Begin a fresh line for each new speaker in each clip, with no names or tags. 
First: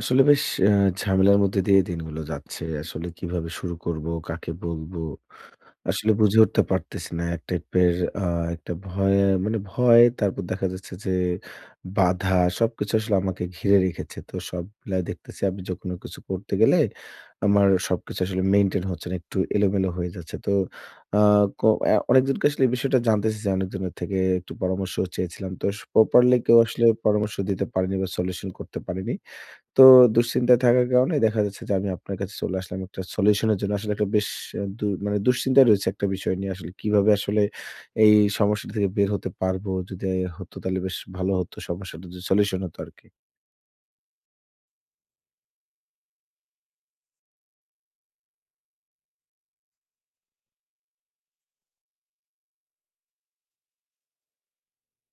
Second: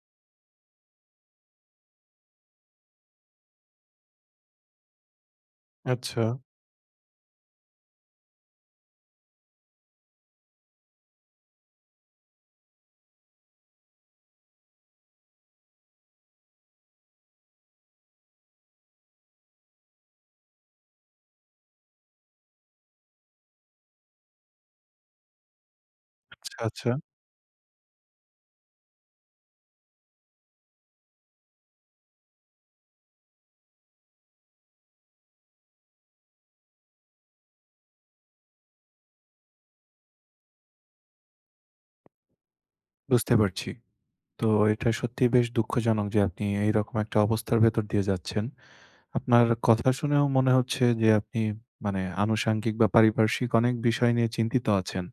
আসলে বেশ আ ঝামেলার মধ্যে দিয়ে দিনগুলো যাচ্ছে। আসলে কিভাবে শুরু করব, কাকে বলবো? আসলে
আচ্ছা,
বুঝে উঠতে পারতেছি না। এক টাইপের আ একটা ভয়ে, মানে ভয়, তারপর দেখা যাচ্ছে যে বাধা সবকিছু আসলে আমাকে ঘিরে রেখেছে। তো সব মিলায় দেখতেছি আমি যে কোনো কিছু করতে গেলে আমার সবকিছু আসলে মেইনটেইন হচ্ছে না। একটু এলোমেলো হয়ে যাচ্ছে। তো আ ক অ্যা অনেকজনকে আসলে এই বিষয়টা জানতে চেয়েছি, অনেকজনের থেকে একটু পরামর্শ চেয়েছিলাম। তো প্রপারলি কেউ
আচ্ছা,
আসলে
আচ্ছা।
পরামর্শ দিতে পারেনি বা সলিউশন করতে পারেনি। তো দুশ্চিন্তায় থাকার কারণে দেখা যাচ্ছে যে আমি আপনার কাছে চলে আসলাম একটা সলিউশনের জন্য। আসলে একটা বেশ আ দু মানে দুশ্চিন্তায় রয়েছি একটা বিষয় নিয়ে। আসলে কিভাবে আসলে এই সমস্যাটা থেকে বের হতে পারবো? যদি হতো তাহলে বেশ ভালো হতো, সমস্যাটা যদি সলিউশন হতো আরকি।
বুঝতে পারছি। তো এটা সত্যিই বেশ দুঃখজনক যে আপনি এইরকম একটা অবস্থার ভেতর দিয়ে যাচ্ছেন। আপনার কথা শুনেও মনে হচ্ছে যে আপনি মানে আনুষাঙ্গিক বা পারিপার্শ্বিক অনেক বিষয় নিয়ে চিন্তিত আছেন।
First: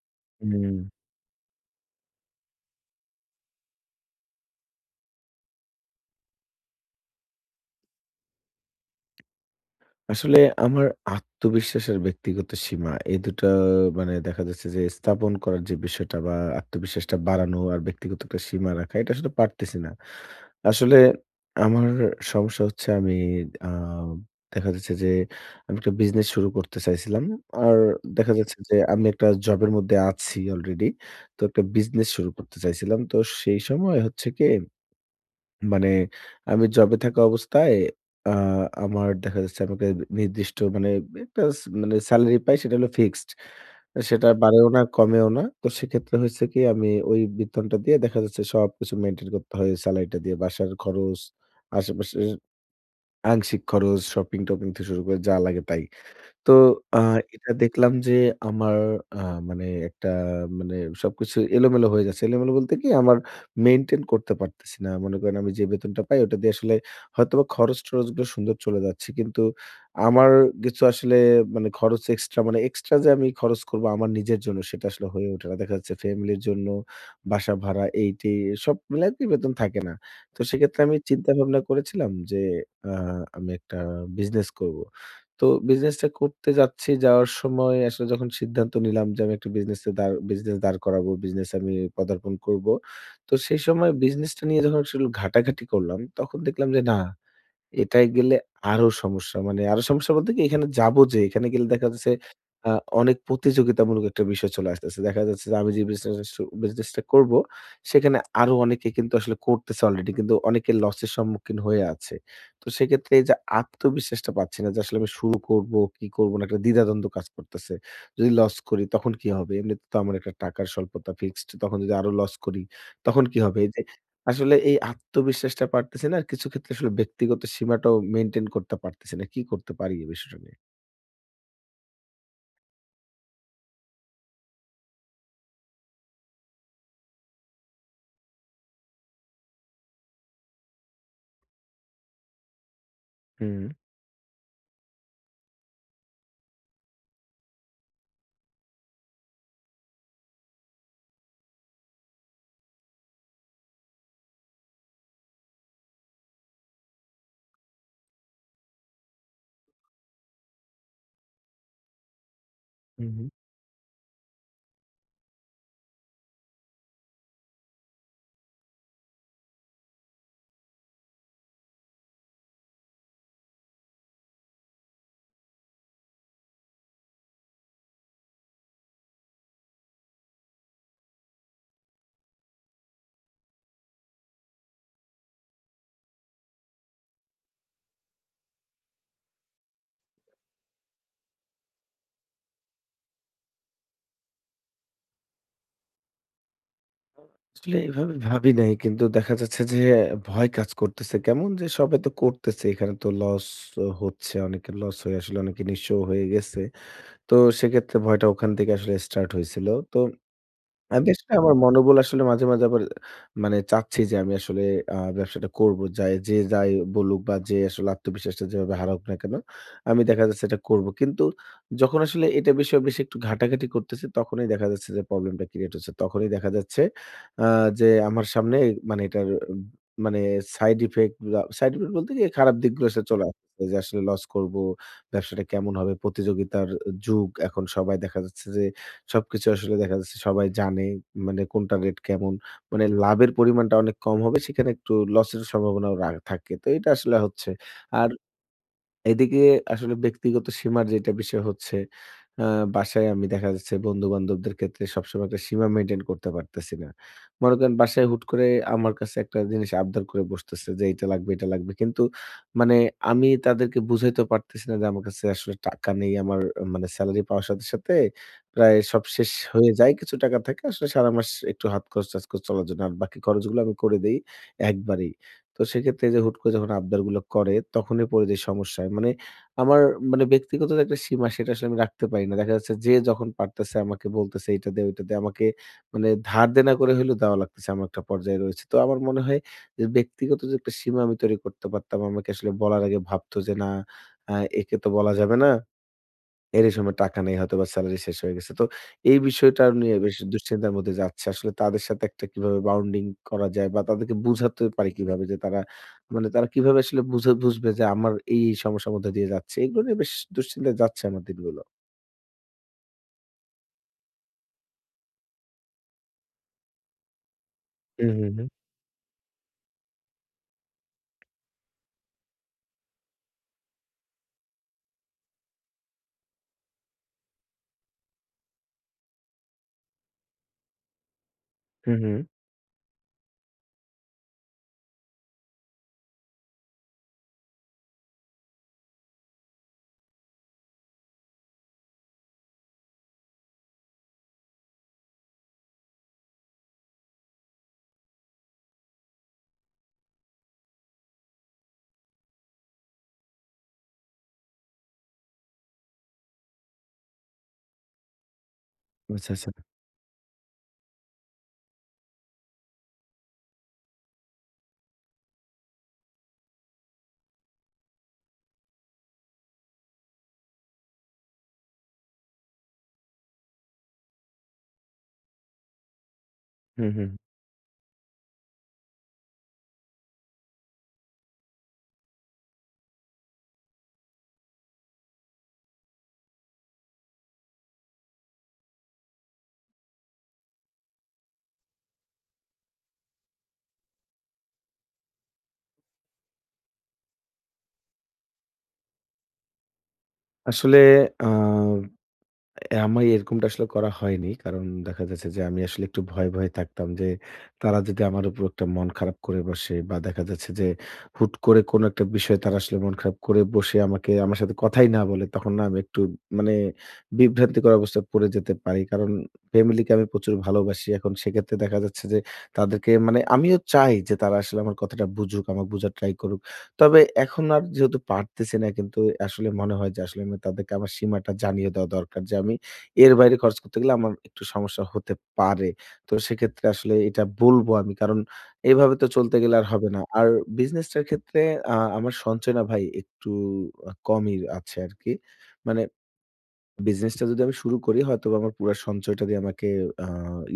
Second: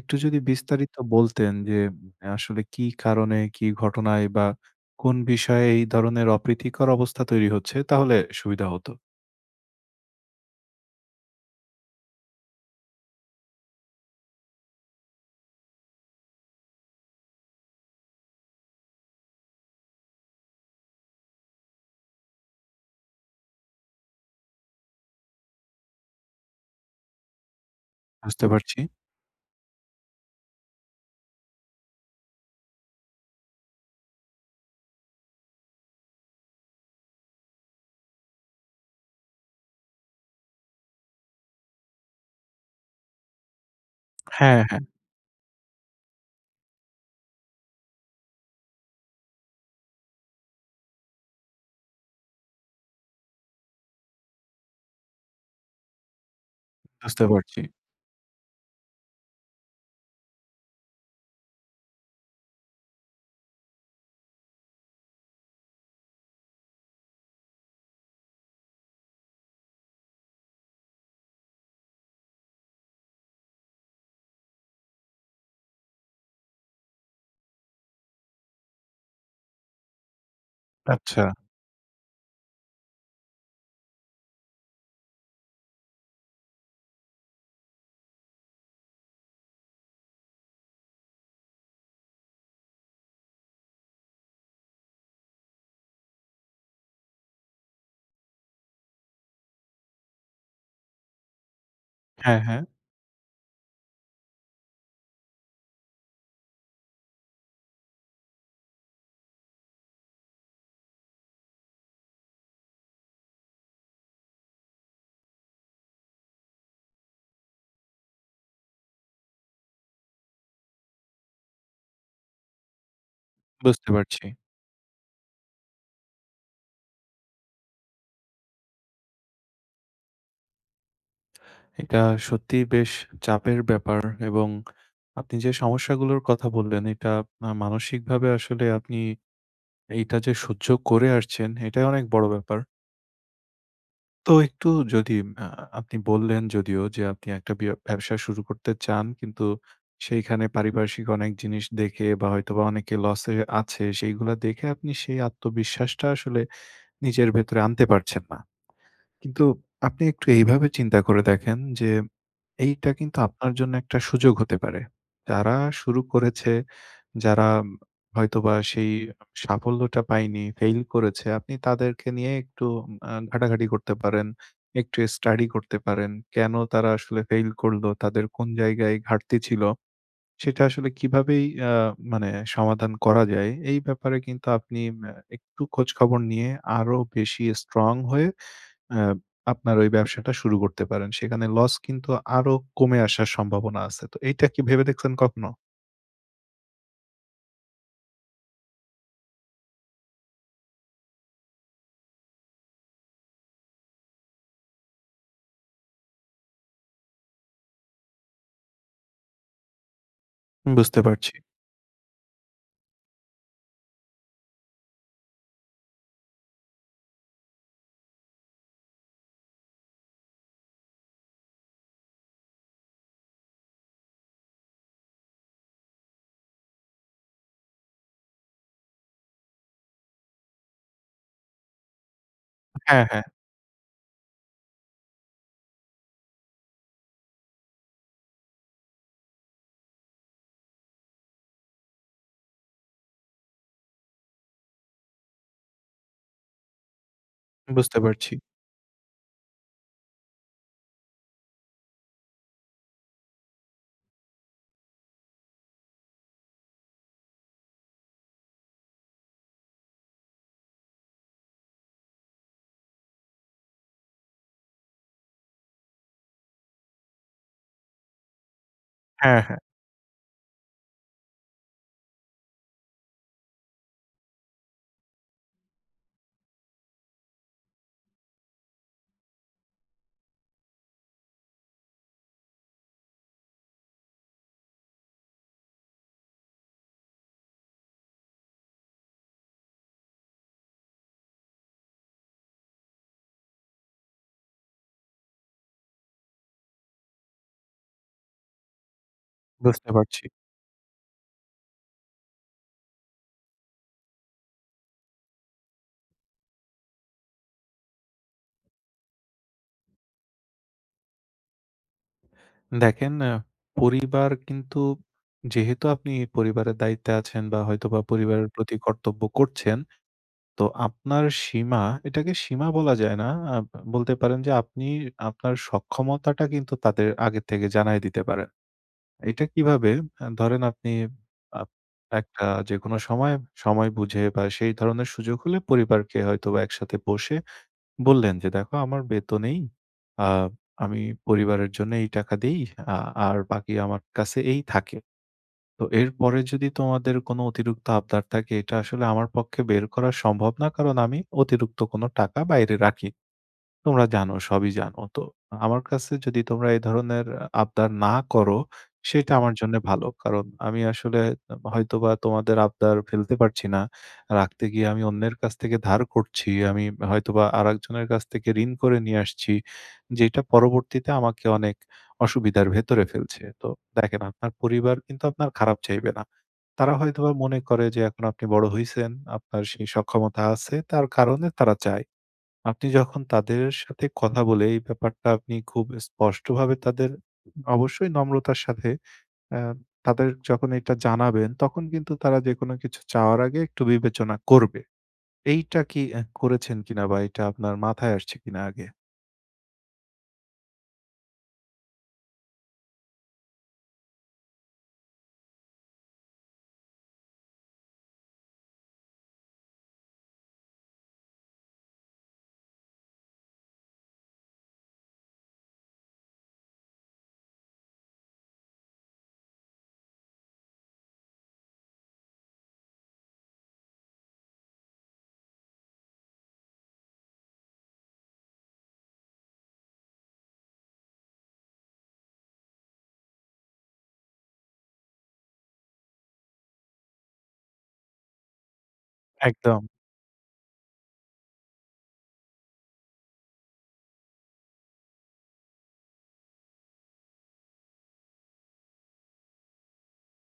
একটু যদি
হুম।
বিস্তারিত বলতেন যে আসলে কি কারণে, কি ঘটনায় বা কোন বিষয়ে এই ধরনের অপ্রীতিকর অবস্থা তৈরি হচ্ছে তাহলে সুবিধা হতো।
আসলে আমার আত্মবিশ্বাস আর ব্যক্তিগত সীমা এই ২ টা, মানে দেখা যাচ্ছে যে স্থাপন করার যে বিষয়টা বা আত্মবিশ্বাসটা বাড়ানো আর ব্যক্তিগত একটা সীমা রাখা, এটা আসলে পারতেছি না। আসলে আমার সমস্যা হচ্ছে আমি আ দেখা যাচ্ছে যে আমি একটা বিজনেস শুরু করতে চাইছিলাম। আর দেখা, জি,
বুঝতে
যাচ্ছে যে
পারছি।
আমি একটা জবের মধ্যে আছি অলরেডি। তো একটা বিজনেস শুরু করতে চাইছিলাম। তো সেই সময় হচ্ছে কি, মানে আমি জবে থাকা অবস্থায় আ আমার দেখা যাচ্ছে আমাকে নির্দিষ্ট মানে একটা মানে সেলারি পাই, সেটা হলো ফিক্সড। সেটা
হ্যাঁ,
বাড়েও না,
হ্যাঁ,
কমেও না। তো সেক্ষেত্রে হয়েছে কি, আমি ওই বেতনটা দিয়ে দেখা যাচ্ছে সবকিছু মেইনটেইন করতে হয় সেলারিটা দিয়ে। বাসার খরচ, আশেপাশের আংশিক খরচ, শপিং-টপিং থেকে শুরু করে যা লাগে তাই। তো আ
বুঝতে
এটা
পারছি।
দেখলাম যে আমার আ মানে একটা মানে সবকিছু এলোমেলো হয়ে যাচ্ছে। এলোমেলো বলতে কি আমার মেইনটেইন করতে পারতেছি না। মনে করেন আমি যে বেতনটা পাই ওটা দিয়ে আসলে হয়তোবা খরচ-টরচ গুলো সুন্দর চলে যাচ্ছে। কিন্তু আমার কিছু আসলে মানে খরচ এক্সট্রা, মানে এক্সট্রা যে আমি খরচ করব আমার নিজের জন্য সেটা আসলে হয়ে ওঠে না। দেখা যাচ্ছে ফ্যামিলির জন্য বাসা ভাড়া এই-টেই সব মিলায় কি বেতন থাকে না। তো সেক্ষেত্রে আমি
আচ্ছা।
চিন্তা ভাবনা করেছিলাম যে আ আমি একটা বিজনেস করব। তো বিজনেসটা করতে যাচ্ছি, যাওয়ার সময় আসলে যখন সিদ্ধান্ত নিলাম যে আমি একটা বিজনেসে দাঁড় করাবো, বিজনেস আমি পদার্পণ করব। তো সেই সময় বিজনেসটা নিয়ে যখন আসলে ঘাটাঘাটি করলাম, তখন দেখলাম যে না, এটায় গেলে আরো সমস্যা। মানে আরো সমস্যা বলতে কি, এখানে যাবো যে, এখানে গেলে দেখা যাচ্ছে
হ্যাঁ, হ্যাঁ,
আ অনেক প্রতিযোগিতামূলক একটা বিষয় চলে আসতেছে। দেখা যাচ্ছে যে আমি যে বিজনেসটা করব সেখানে আরো অনেকে কিন্তু আসলে করতেছে অলরেডি, কিন্তু অনেকে লসের সম্মুখীন হয়ে আছে। তো সেক্ষেত্রে এই যে আত্মবিশ্বাসটা পাচ্ছি না যে আসলে আমি শুরু করব কি করব না? একটা দ্বিধাদ্বন্দ্ব কাজ করতেছে। যদি লস করি তখন কি হবে? এমনিতে তো আমার একটা টাকার স্বল্পতা ফিক্সড, তখন যদি আরো লস করি তখন কি হবে?
বুঝতে পারছি।
আসলে এই আত্মবিশ্বাসটা পারতেছি না। আর কিছু ক্ষেত্রে আসলে ব্যক্তিগত সীমাটাও মেইনটেইন করতে পারতেছি না। কি করতে পারি এই বিষয়টা নিয়ে?
এটা সত্যিই বেশ চাপের ব্যাপার এবং আপনি যে সমস্যাগুলোর কথা বললেন এটা মানসিকভাবে আসলে আপনি এইটা যে সহ্য করে আসছেন এটাই অনেক বড় ব্যাপার।
হুম,
তো একটু যদি আ আপনি বললেন যদিও যে আপনি একটা ব্যবসা শুরু করতে চান কিন্তু সেইখানে পারিপার্শ্বিক অনেক জিনিস দেখে বা হয়তোবা অনেকে লসে আছে সেইগুলা দেখে আপনি সেই আত্মবিশ্বাসটা আসলে নিজের ভেতরে আনতে পারছেন না। কিন্তু আপনি একটু এইভাবে চিন্তা করে দেখেন যে, এইটা
হু,
কিন্তু
হুম।
আপনার জন্য একটা সুযোগ হতে পারে। যারা শুরু করেছে, যারা হয়তোবা সেই সাফল্যটা পায়নি, ফেইল করেছে, আপনি তাদেরকে নিয়ে একটু ঘাটাঘাটি করতে পারেন, একটু স্টাডি করতে পারেন। কেন তারা আসলে ফেইল করলো? তাদের কোন জায়গায় ঘাটতি ছিল? সেটা আসলে কিভাবেই মানে সমাধান করা যায়, এই ব্যাপারে কিন্তু আপনি একটু খোঁজখবর নিয়ে আরো বেশি স্ট্রং হয়ে আ আপনার ওই ব্যবসাটা শুরু করতে পারেন। সেখানে লস কিন্তু আরো কমে আসার সম্ভাবনা আছে। তো এইটা কি ভেবে দেখছেন কখনো?
আসলে এভাবে ভাবি নাই। কিন্তু দেখা যাচ্ছে যে ভয় কাজ করতেছে। কেমন যে সবাই তো করতেছে। এখানে তো লস হচ্ছে। অনেকের লস হয়ে আসলে অনেকে নিঃস্ব হয়ে গেছে। তো সেক্ষেত্রে ভয়টা ওখান থেকে আসলে স্টার্ট হয়েছিল। তো
বুঝতে
হ্যাঁ, বেশ না
পারছি।
আমার মনোবল আসলে মাঝে, মাঝে আবার, মানে চাচ্ছি যে আমি আসলে ব্যবসাটা করব। যাই যে যাই বলুক বা যে আসলে আত্মবিশ্বাসটা যেভাবে হারাউক না কেন, আমি দেখা যাচ্ছে এটা করব। কিন্তু যখন আসলে এটা বিষয়ে বেশি একটু ঘাটাঘাটি করতেছি, তখনই দেখা যাচ্ছে যে প্রবলেমটা ক্রিয়েট হচ্ছে। তখনই দেখা যাচ্ছে আ যে আমার সামনে মানে এটার মানে সাইড ইফেক্ট বা সাইড ইফেক্ট বলতে কি খারাপ দিকগুলো আসলে
হ্যাঁ,
চলে
হ্যাঁ,
আসতেছে যে আসলে লস করব, ব্যবসাটা কেমন হবে? প্রতিযোগিতার যুগ এখন, সবাই দেখা যাচ্ছে যে সবকিছু আসলে দেখা যাচ্ছে সবাই জানে মানে কোনটা রেট কেমন। মানে লাভের পরিমাণটা অনেক কম হবে। সেখানে একটু লসের সম্ভাবনাও রা থাকে। তো এটা আসলে হচ্ছে।
বুঝতে
আর
পারছি।
এদিকে আসলে ব্যক্তিগত সীমার যেটা বিষয় হচ্ছে, আ বাসায় আমি দেখা যাচ্ছে বন্ধু-বান্ধবদের ক্ষেত্রে সবসময় একটা সীমা মেইনটেইন করতে পারতেছি না। মনে করেন বাসায় হুট করে আমার কাছে একটা জিনিস আবদার করে বসতেছে যে এটা লাগবে, এটা লাগবে। কিন্তু মানে আমি তাদেরকে বুঝাইতে পারতেছি না যে আমার কাছে আসলে টাকা নেই। আমার মানে সেলারি পাওয়ার সাথে, সাথে প্রায় সব শেষ
হ্যাঁ, হ্যাঁ।
হয়ে যায়। কিছু টাকা থাকে আসলে সারা মাস একটু হাত খরচ-টাচ খরচ চলার জন্য। আর বাকি খরচগুলো আমি করে দেই একবারেই। তো সেক্ষেত্রে এই যে হুট করে যখন আবদারগুলো করে তখনই পড়ে যাই সমস্যায়। মানে আমার মানে ব্যক্তিগত যে একটা সীমা, সেটা আসলে আমি রাখতে পারি না। দেখা যাচ্ছে যে যখন পারতেছে আমাকে বলতেছে এইটা দে, ওইটা দে। আমাকে মানে ধার দেনা করে হইলেও দেওয়া লাগতেছে, এমন একটা পর্যায়ে রয়েছে। তো আমার মনে হয় যে ব্যক্তিগত যে একটা সীমা আমি তৈরি করতে পারতাম। আমাকে আসলে বলার আগে ভাবতো যে না আ একে তো বলা যাবে না। এর এই সময় টাকা নেই, হয়তোবা সেলারি শেষ হয়ে গেছে। তো এই বিষয়টা
বুঝতে
নিয়ে বেশ
পারছি।
দুশ্চিন্তার মধ্যে যাচ্ছে। আসলে তাদের সাথে একটা কিভাবে বাউন্ডিং করা যায় বা তাদেরকে বুঝাতে পারি কিভাবে যে তারা কিভাবে আসলে বুঝে বুঝবে যে আমার এই সমস্যার মধ্যে দিয়ে যাচ্ছে। এগুলো নিয়ে বেশ দুশ্চিন্তায় যাচ্ছে আমার দিনগুলো।
দেখেন, পরিবার কিন্তু যেহেতু আপনি পরিবারের দায়িত্বে আছেন বা হয়তোবা
হুম, হুম, হুম।
পরিবারের প্রতি কর্তব্য করছেন, তো আপনার সীমা, এটাকে সীমা বলা যায় না। আ বলতে পারেন যে আপনি আপনার সক্ষমতাটা কিন্তু তাদের আগে থেকে জানায় দিতে পারেন। এটা কিভাবে? ধরেন আপনি আপ
হুম, হুম।
একটা যেকোনো সময়, সময় বুঝে বা সেই ধরনের সুযোগ হলে পরিবারকে হয়তোবা একসাথে বসে বললেন যে, "দেখো আমার বেতন এই। আ আমি পরিবারের জন্য এই টাকা দেই। আ আর বাকি আমার কাছে এই থাকে।" তো এরপরে যদি তোমাদের কোনো অতিরিক্ত আবদার থাকে, এটা আসলে আমার পক্ষে বের করা সম্ভব না। কারণ আমি অতিরিক্ত কোনো টাকা বাইরে রাখি। তোমরা জানো, সবই জানো। তো আমার কাছে যদি তোমরা এই ধরনের আবদার না করো,
আচ্ছা,
সেটা
আচ্ছা।
আমার জন্যে ভালো। কারণ আমি আসলে হয়তোবা তোমাদের আবদার ফেলতে পারছি না। রাখতে গিয়ে আমি অন্যের কাছ থেকে ধার করছি। আমি হয়তোবা আরেকজনের কাছ থেকে ঋণ করে নিয়ে আসছি। যেটা পরবর্তীতে আমাকে অনেক অসুবিধার ভেতরে ফেলছে। তো দেখেন, আপনার পরিবার কিন্তু আপনার খারাপ চাইবে না।
হুম,
তারা
হুম।
হয়তোবা মনে করে যে এখন আপনি বড় হইছেন, আপনার সেই সক্ষমতা আছে, তার কারণে তারা চায়। আপনি যখন তাদের সাথে কথা বলে এই ব্যাপারটা আপনি খুব স্পষ্টভাবে তাদের অবশ্যই নম্রতার সাথে আ তাদের যখন এটা জানাবেন, তখন কিন্তু তারা যেকোনো কিছু চাওয়ার আগে একটু বিবেচনা করবে। এইটা কি করেছেন কিনা বা এটা আপনার মাথায় আসছে কিনা আগে?
আসলে আ এ আমার এরকমটা আসলে করা হয়নি। কারণ দেখা যাচ্ছে যে আমি আসলে একটু ভয়ে, ভয়ে থাকতাম যে তারা যদি আমার উপর একটা মন খারাপ করে বসে বা দেখা যাচ্ছে যে হুট করে কোনো একটা বিষয়ে তারা আসলে মন খারাপ করে বসে আমাকে, আমার সাথে কথাই না বলে, তখন না আমি একটু মানে বিভ্রান্তিকর অবস্থায় পড়ে যেতে পারি। কারণ ফ্যামিলিকে আমি প্রচুর ভালোবাসি। এখন সেক্ষেত্রে দেখা যাচ্ছে যে তাদেরকে মানে আমিও চাই যে তারা আসলে আমার কথাটা বুঝুক, আমাকে বুঝার ট্রাই করুক। তবে এখন আর যেহেতু পারতেছি না, কিন্তু আসলে মনে হয় যে আসলে আমি তাদেরকে আমার সীমাটা জানিয়ে দেওয়া দরকার যে আমি এর বাইরে খরচ করতে গেলে আমার একটু সমস্যা হতে পারে। তো সেক্ষেত্রে আসলে এটা বলব আমি। কারণ এভাবে তো চলতে গেলে আর
একদম।
হবে না। আর বিজনেসটার ক্ষেত্রে আমার সঞ্চয় না ভাই একটু কমই আছে আরকি। মানে বিজনেসটা যদি আমি শুরু করি হয়তোবা আমার পুরা সঞ্চয়টা দিয়ে আমাকে আ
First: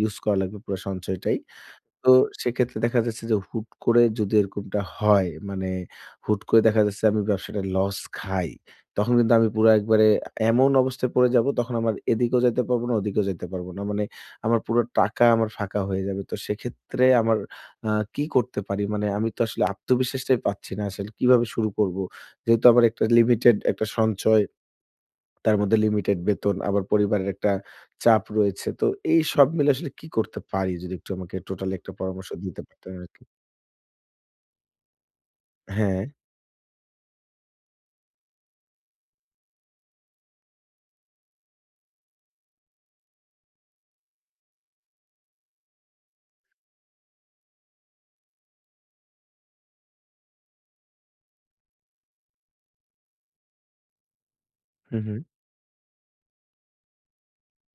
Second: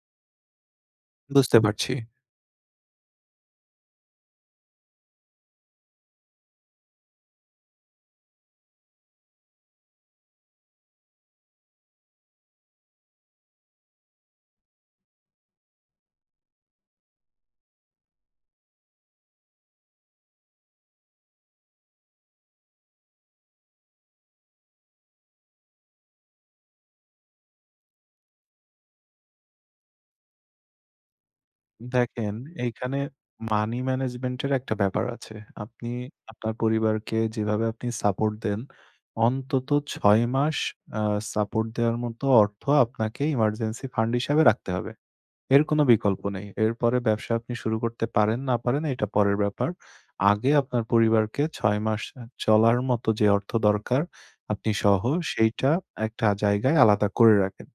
ইউস করা লাগবে, পুরা সঞ্চয়টাই।
বুঝতে পারছি।
তো সেক্ষেত্রে দেখা যাচ্ছে যে হুট করে যদি এরকমটা হয়, মানে হুট করে দেখা যাচ্ছে আমি ব্যবসাটায় লস খাই। তখন কিন্তু আমি পুরা একবারে এমন অবস্থায় পড়ে যাবো, তখন আমার এদিকেও যাইতে পারবো না, ওদিকেও যাইতে পারবো না। মানে আমার পুরো টাকা, আমার ফাঁকা হয়ে যাবে। তো সেক্ষেত্রে আমার আ কি করতে পারি? মানে আমি তো আসলে আত্মবিশ্বাসটাই পাচ্ছি না আসলে কিভাবে শুরু করব? যেহেতু আমার একটা লিমিটেড একটা সঞ্চয়, তার মধ্যে লিমিটেড বেতন, আবার পরিবারের একটা চাপ রয়েছে। তো এই সব মিলে আসলে কি করতে পারি? যদি একটু আমাকে টোটালি একটা পরামর্শ
দেখেন,
দিতে পারতেন
এইখানে
আরকি।
মানি ম্যানেজমেন্টের একটা ব্যাপার আছে। আপনি
হ্যাঁ।
আপনার পরিবারকে যেভাবে আপনি সাপোর্ট দেন, অন্তত ৬ মাস আ সাপোর্ট দেওয়ার মতো অর্থ আপনাকে ইমার্জেন্সি ফান্ড হিসাবে রাখতে হবে। এর কোনো বিকল্প নেই। এরপরে ব্যবসা আপনি শুরু করতে পারেন, না পারেন এটা পরের ব্যাপার। আগে আপনার পরিবারকে ৬ মাস চলার মতো যে অর্থ দরকার আপনি
হু,
সহ
হু।
সেইটা একটা জায়গায় আলাদা করে রাখেন।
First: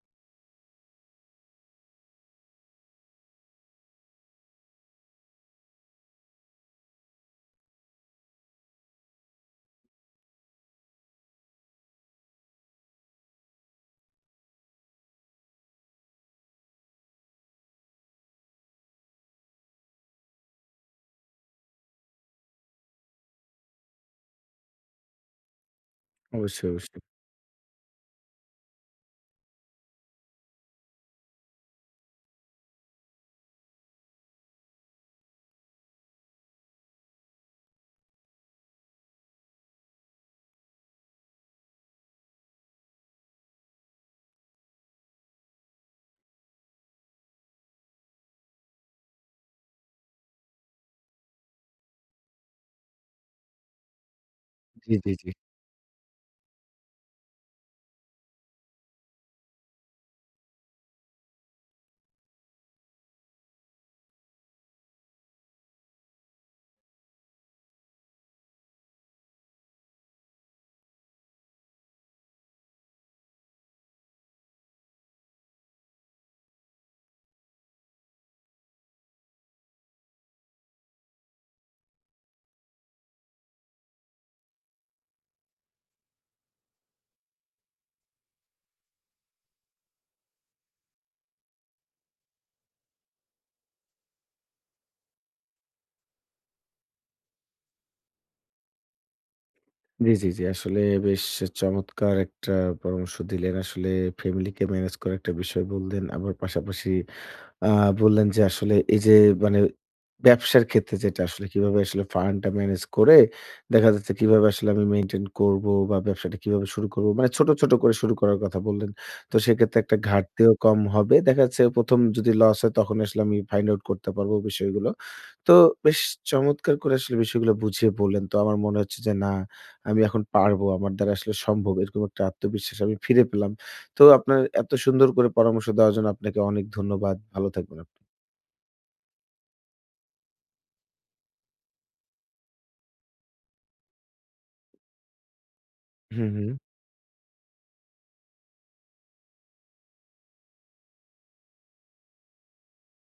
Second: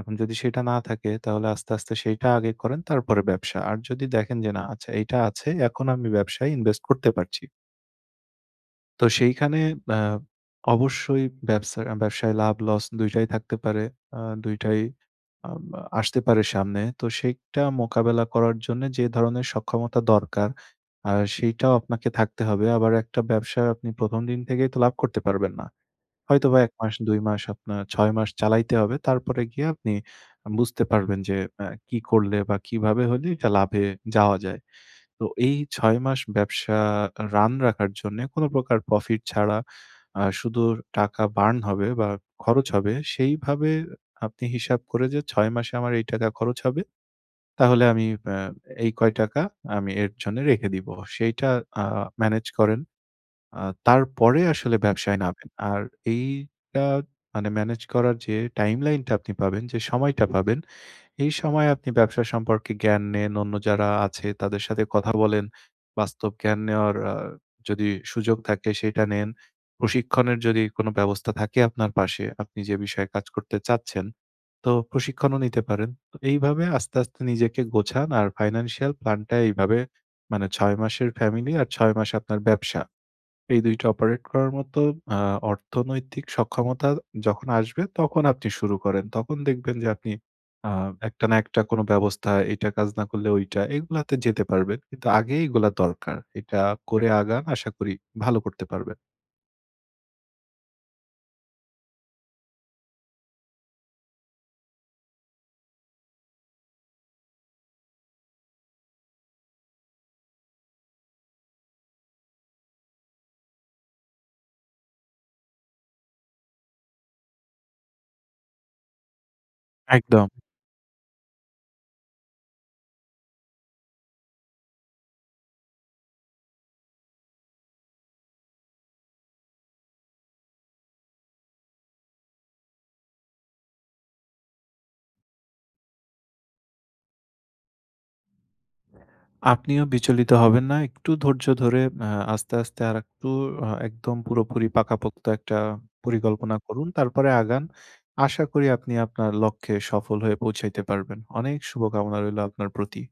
এখন যদি সেটা না থাকে তাহলে আস্তে, আস্তে সেইটা আগে করেন তারপরে ব্যবসা। আর যদি দেখেন যে না, আচ্ছা এইটা আছে, এখন আমি ব্যবসায় ইনভেস্ট করতে পারছি। তো সেইখানে আ অবশ্যই ব্যবসায় লাভ-লস ২ টাই থাকতে পারে। ২ টাই আম আসতে পারে সামনে। তো সেইটা মোকাবেলা করার জন্য যে ধরনের সক্ষমতা দরকার, আ সেইটাও আপনাকে থাকতে হবে। আবার একটা ব্যবসা আপনি ১ম দিন থেকেই তো লাভ করতে পারবেন না। হয়তোবা
অবশ্যই,
১ মাস,
অবশ্যই।
২ মাস আপনার ৬ মাস চালাইতে হবে। তারপরে গিয়ে আপনি বুঝতে পারবেন যে কি করলে বা কিভাবে হলে এটা লাভে যাওয়া যায়। তো এই ৬ মাস ব্যবসা রান রাখার জন্যে কোন প্রকার প্রফিট ছাড়া শুধু টাকা বার্ন হবে বা খরচ হবে সেইভাবে আপনি হিসাব করে যে ৬ মাসে আমার এই টাকা খরচ হবে। তাহলে আমি এই কয় টাকা আমি এর জন্য রেখে দিব। সেইটা আ ম্যানেজ করেন। আ তারপরে আসলে
জি, জি,
ব্যবসায়
জি।
নামেন। আর এইটা মানে ম্যানেজ করার যে টাইমলাইন টা আপনি পাবেন, যে সময়টা পাবেন, এই সময়ে আপনি ব্যবসা সম্পর্কে জ্ঞান নেন, অন্য যারা আছে তাদের সাথে কথা বলেন, বাস্তব জ্ঞান নেওয়ার যদি সুযোগ থাকে সেটা নেন। প্রশিক্ষণের যদি কোনো ব্যবস্থা থাকে আপনার পাশে, আপনি যে বিষয়ে কাজ করতে চাচ্ছেন, তো প্রশিক্ষণও নিতে পারেন। তো এইভাবে আস্তে, আস্তে নিজেকে গোছান আর ফাইন্যান্সিয়াল প্ল্যানটা এইভাবে মানে ৬ মাসের ফ্যামিলি আর ৬ মাস আপনার ব্যবসা। এই ২ টা অপারেট করার মতো আ অর্থনৈতিক সক্ষমতা যখন আসবে তখন আপনি শুরু করেন। তখন দেখবেন যে আপনি আ একটা না একটা কোনো ব্যবস্থা, এইটা কাজ না করলে ওইটা, এগুলাতে যেতে পারবেন। কিন্তু আগে এগুলা দরকার। এটা করে আগান আশা করি ভালো করতে পারবেন।
জি, জি, জি। আসলে বেশ চমৎকার একটা পরামর্শ দিলেন। আসলে ফ্যামিলিকে ম্যানেজ করার একটা বিষয় বললেন। আবার পাশাপাশি আ বললেন যে আসলে এই যে মানে ব্যবসার ক্ষেত্রে যেটা আসলে কিভাবে আসলে ফান্ডটা ম্যানেজ করে দেখা যাচ্ছে কিভাবে আসলে আমি মেইনটেইন করব বা ব্যবসাটা কিভাবে শুরু করব। মানে ছোট, ছোট করে শুরু করার কথা বললেন। তো সেক্ষেত্রে একটা
একদম।
ঘাটতিও কম হবে। দেখা যাচ্ছে প্রথম যদি লস হয় তখন আসলে আমি ফাইন্ড আউট করতে পারবো বিষয়গুলো। তো বেশ চমৎকার করে আসলে বিষয়গুলো বুঝিয়ে বললেন। তো আমার মনে হচ্ছে যে না, আমি এখন পারবো। আমার দ্বারা আসলে সম্ভব। এরকম একটা আত্মবিশ্বাস আমি ফিরে পেলাম। তো আপনার এত সুন্দর করে পরামর্শ দেওয়ার জন্য আপনাকে অনেক ধন্যবাদ। ভালো থাকবেন আপনি।
আপনিও বিচলিত হবেন না। একটু ধৈর্য ধরে আস্তে, আস্তে আরেকটু একদম পুরোপুরি পাকাপোক্ত একটা
হুম, হুম।
পরিকল্পনা করুন। তারপরে আগান। আশা করি আপনি আপনার লক্ষ্যে সফল হয়ে পৌঁছাইতে পারবেন। অনেক শুভকামনা রইল আপনার প্রতি।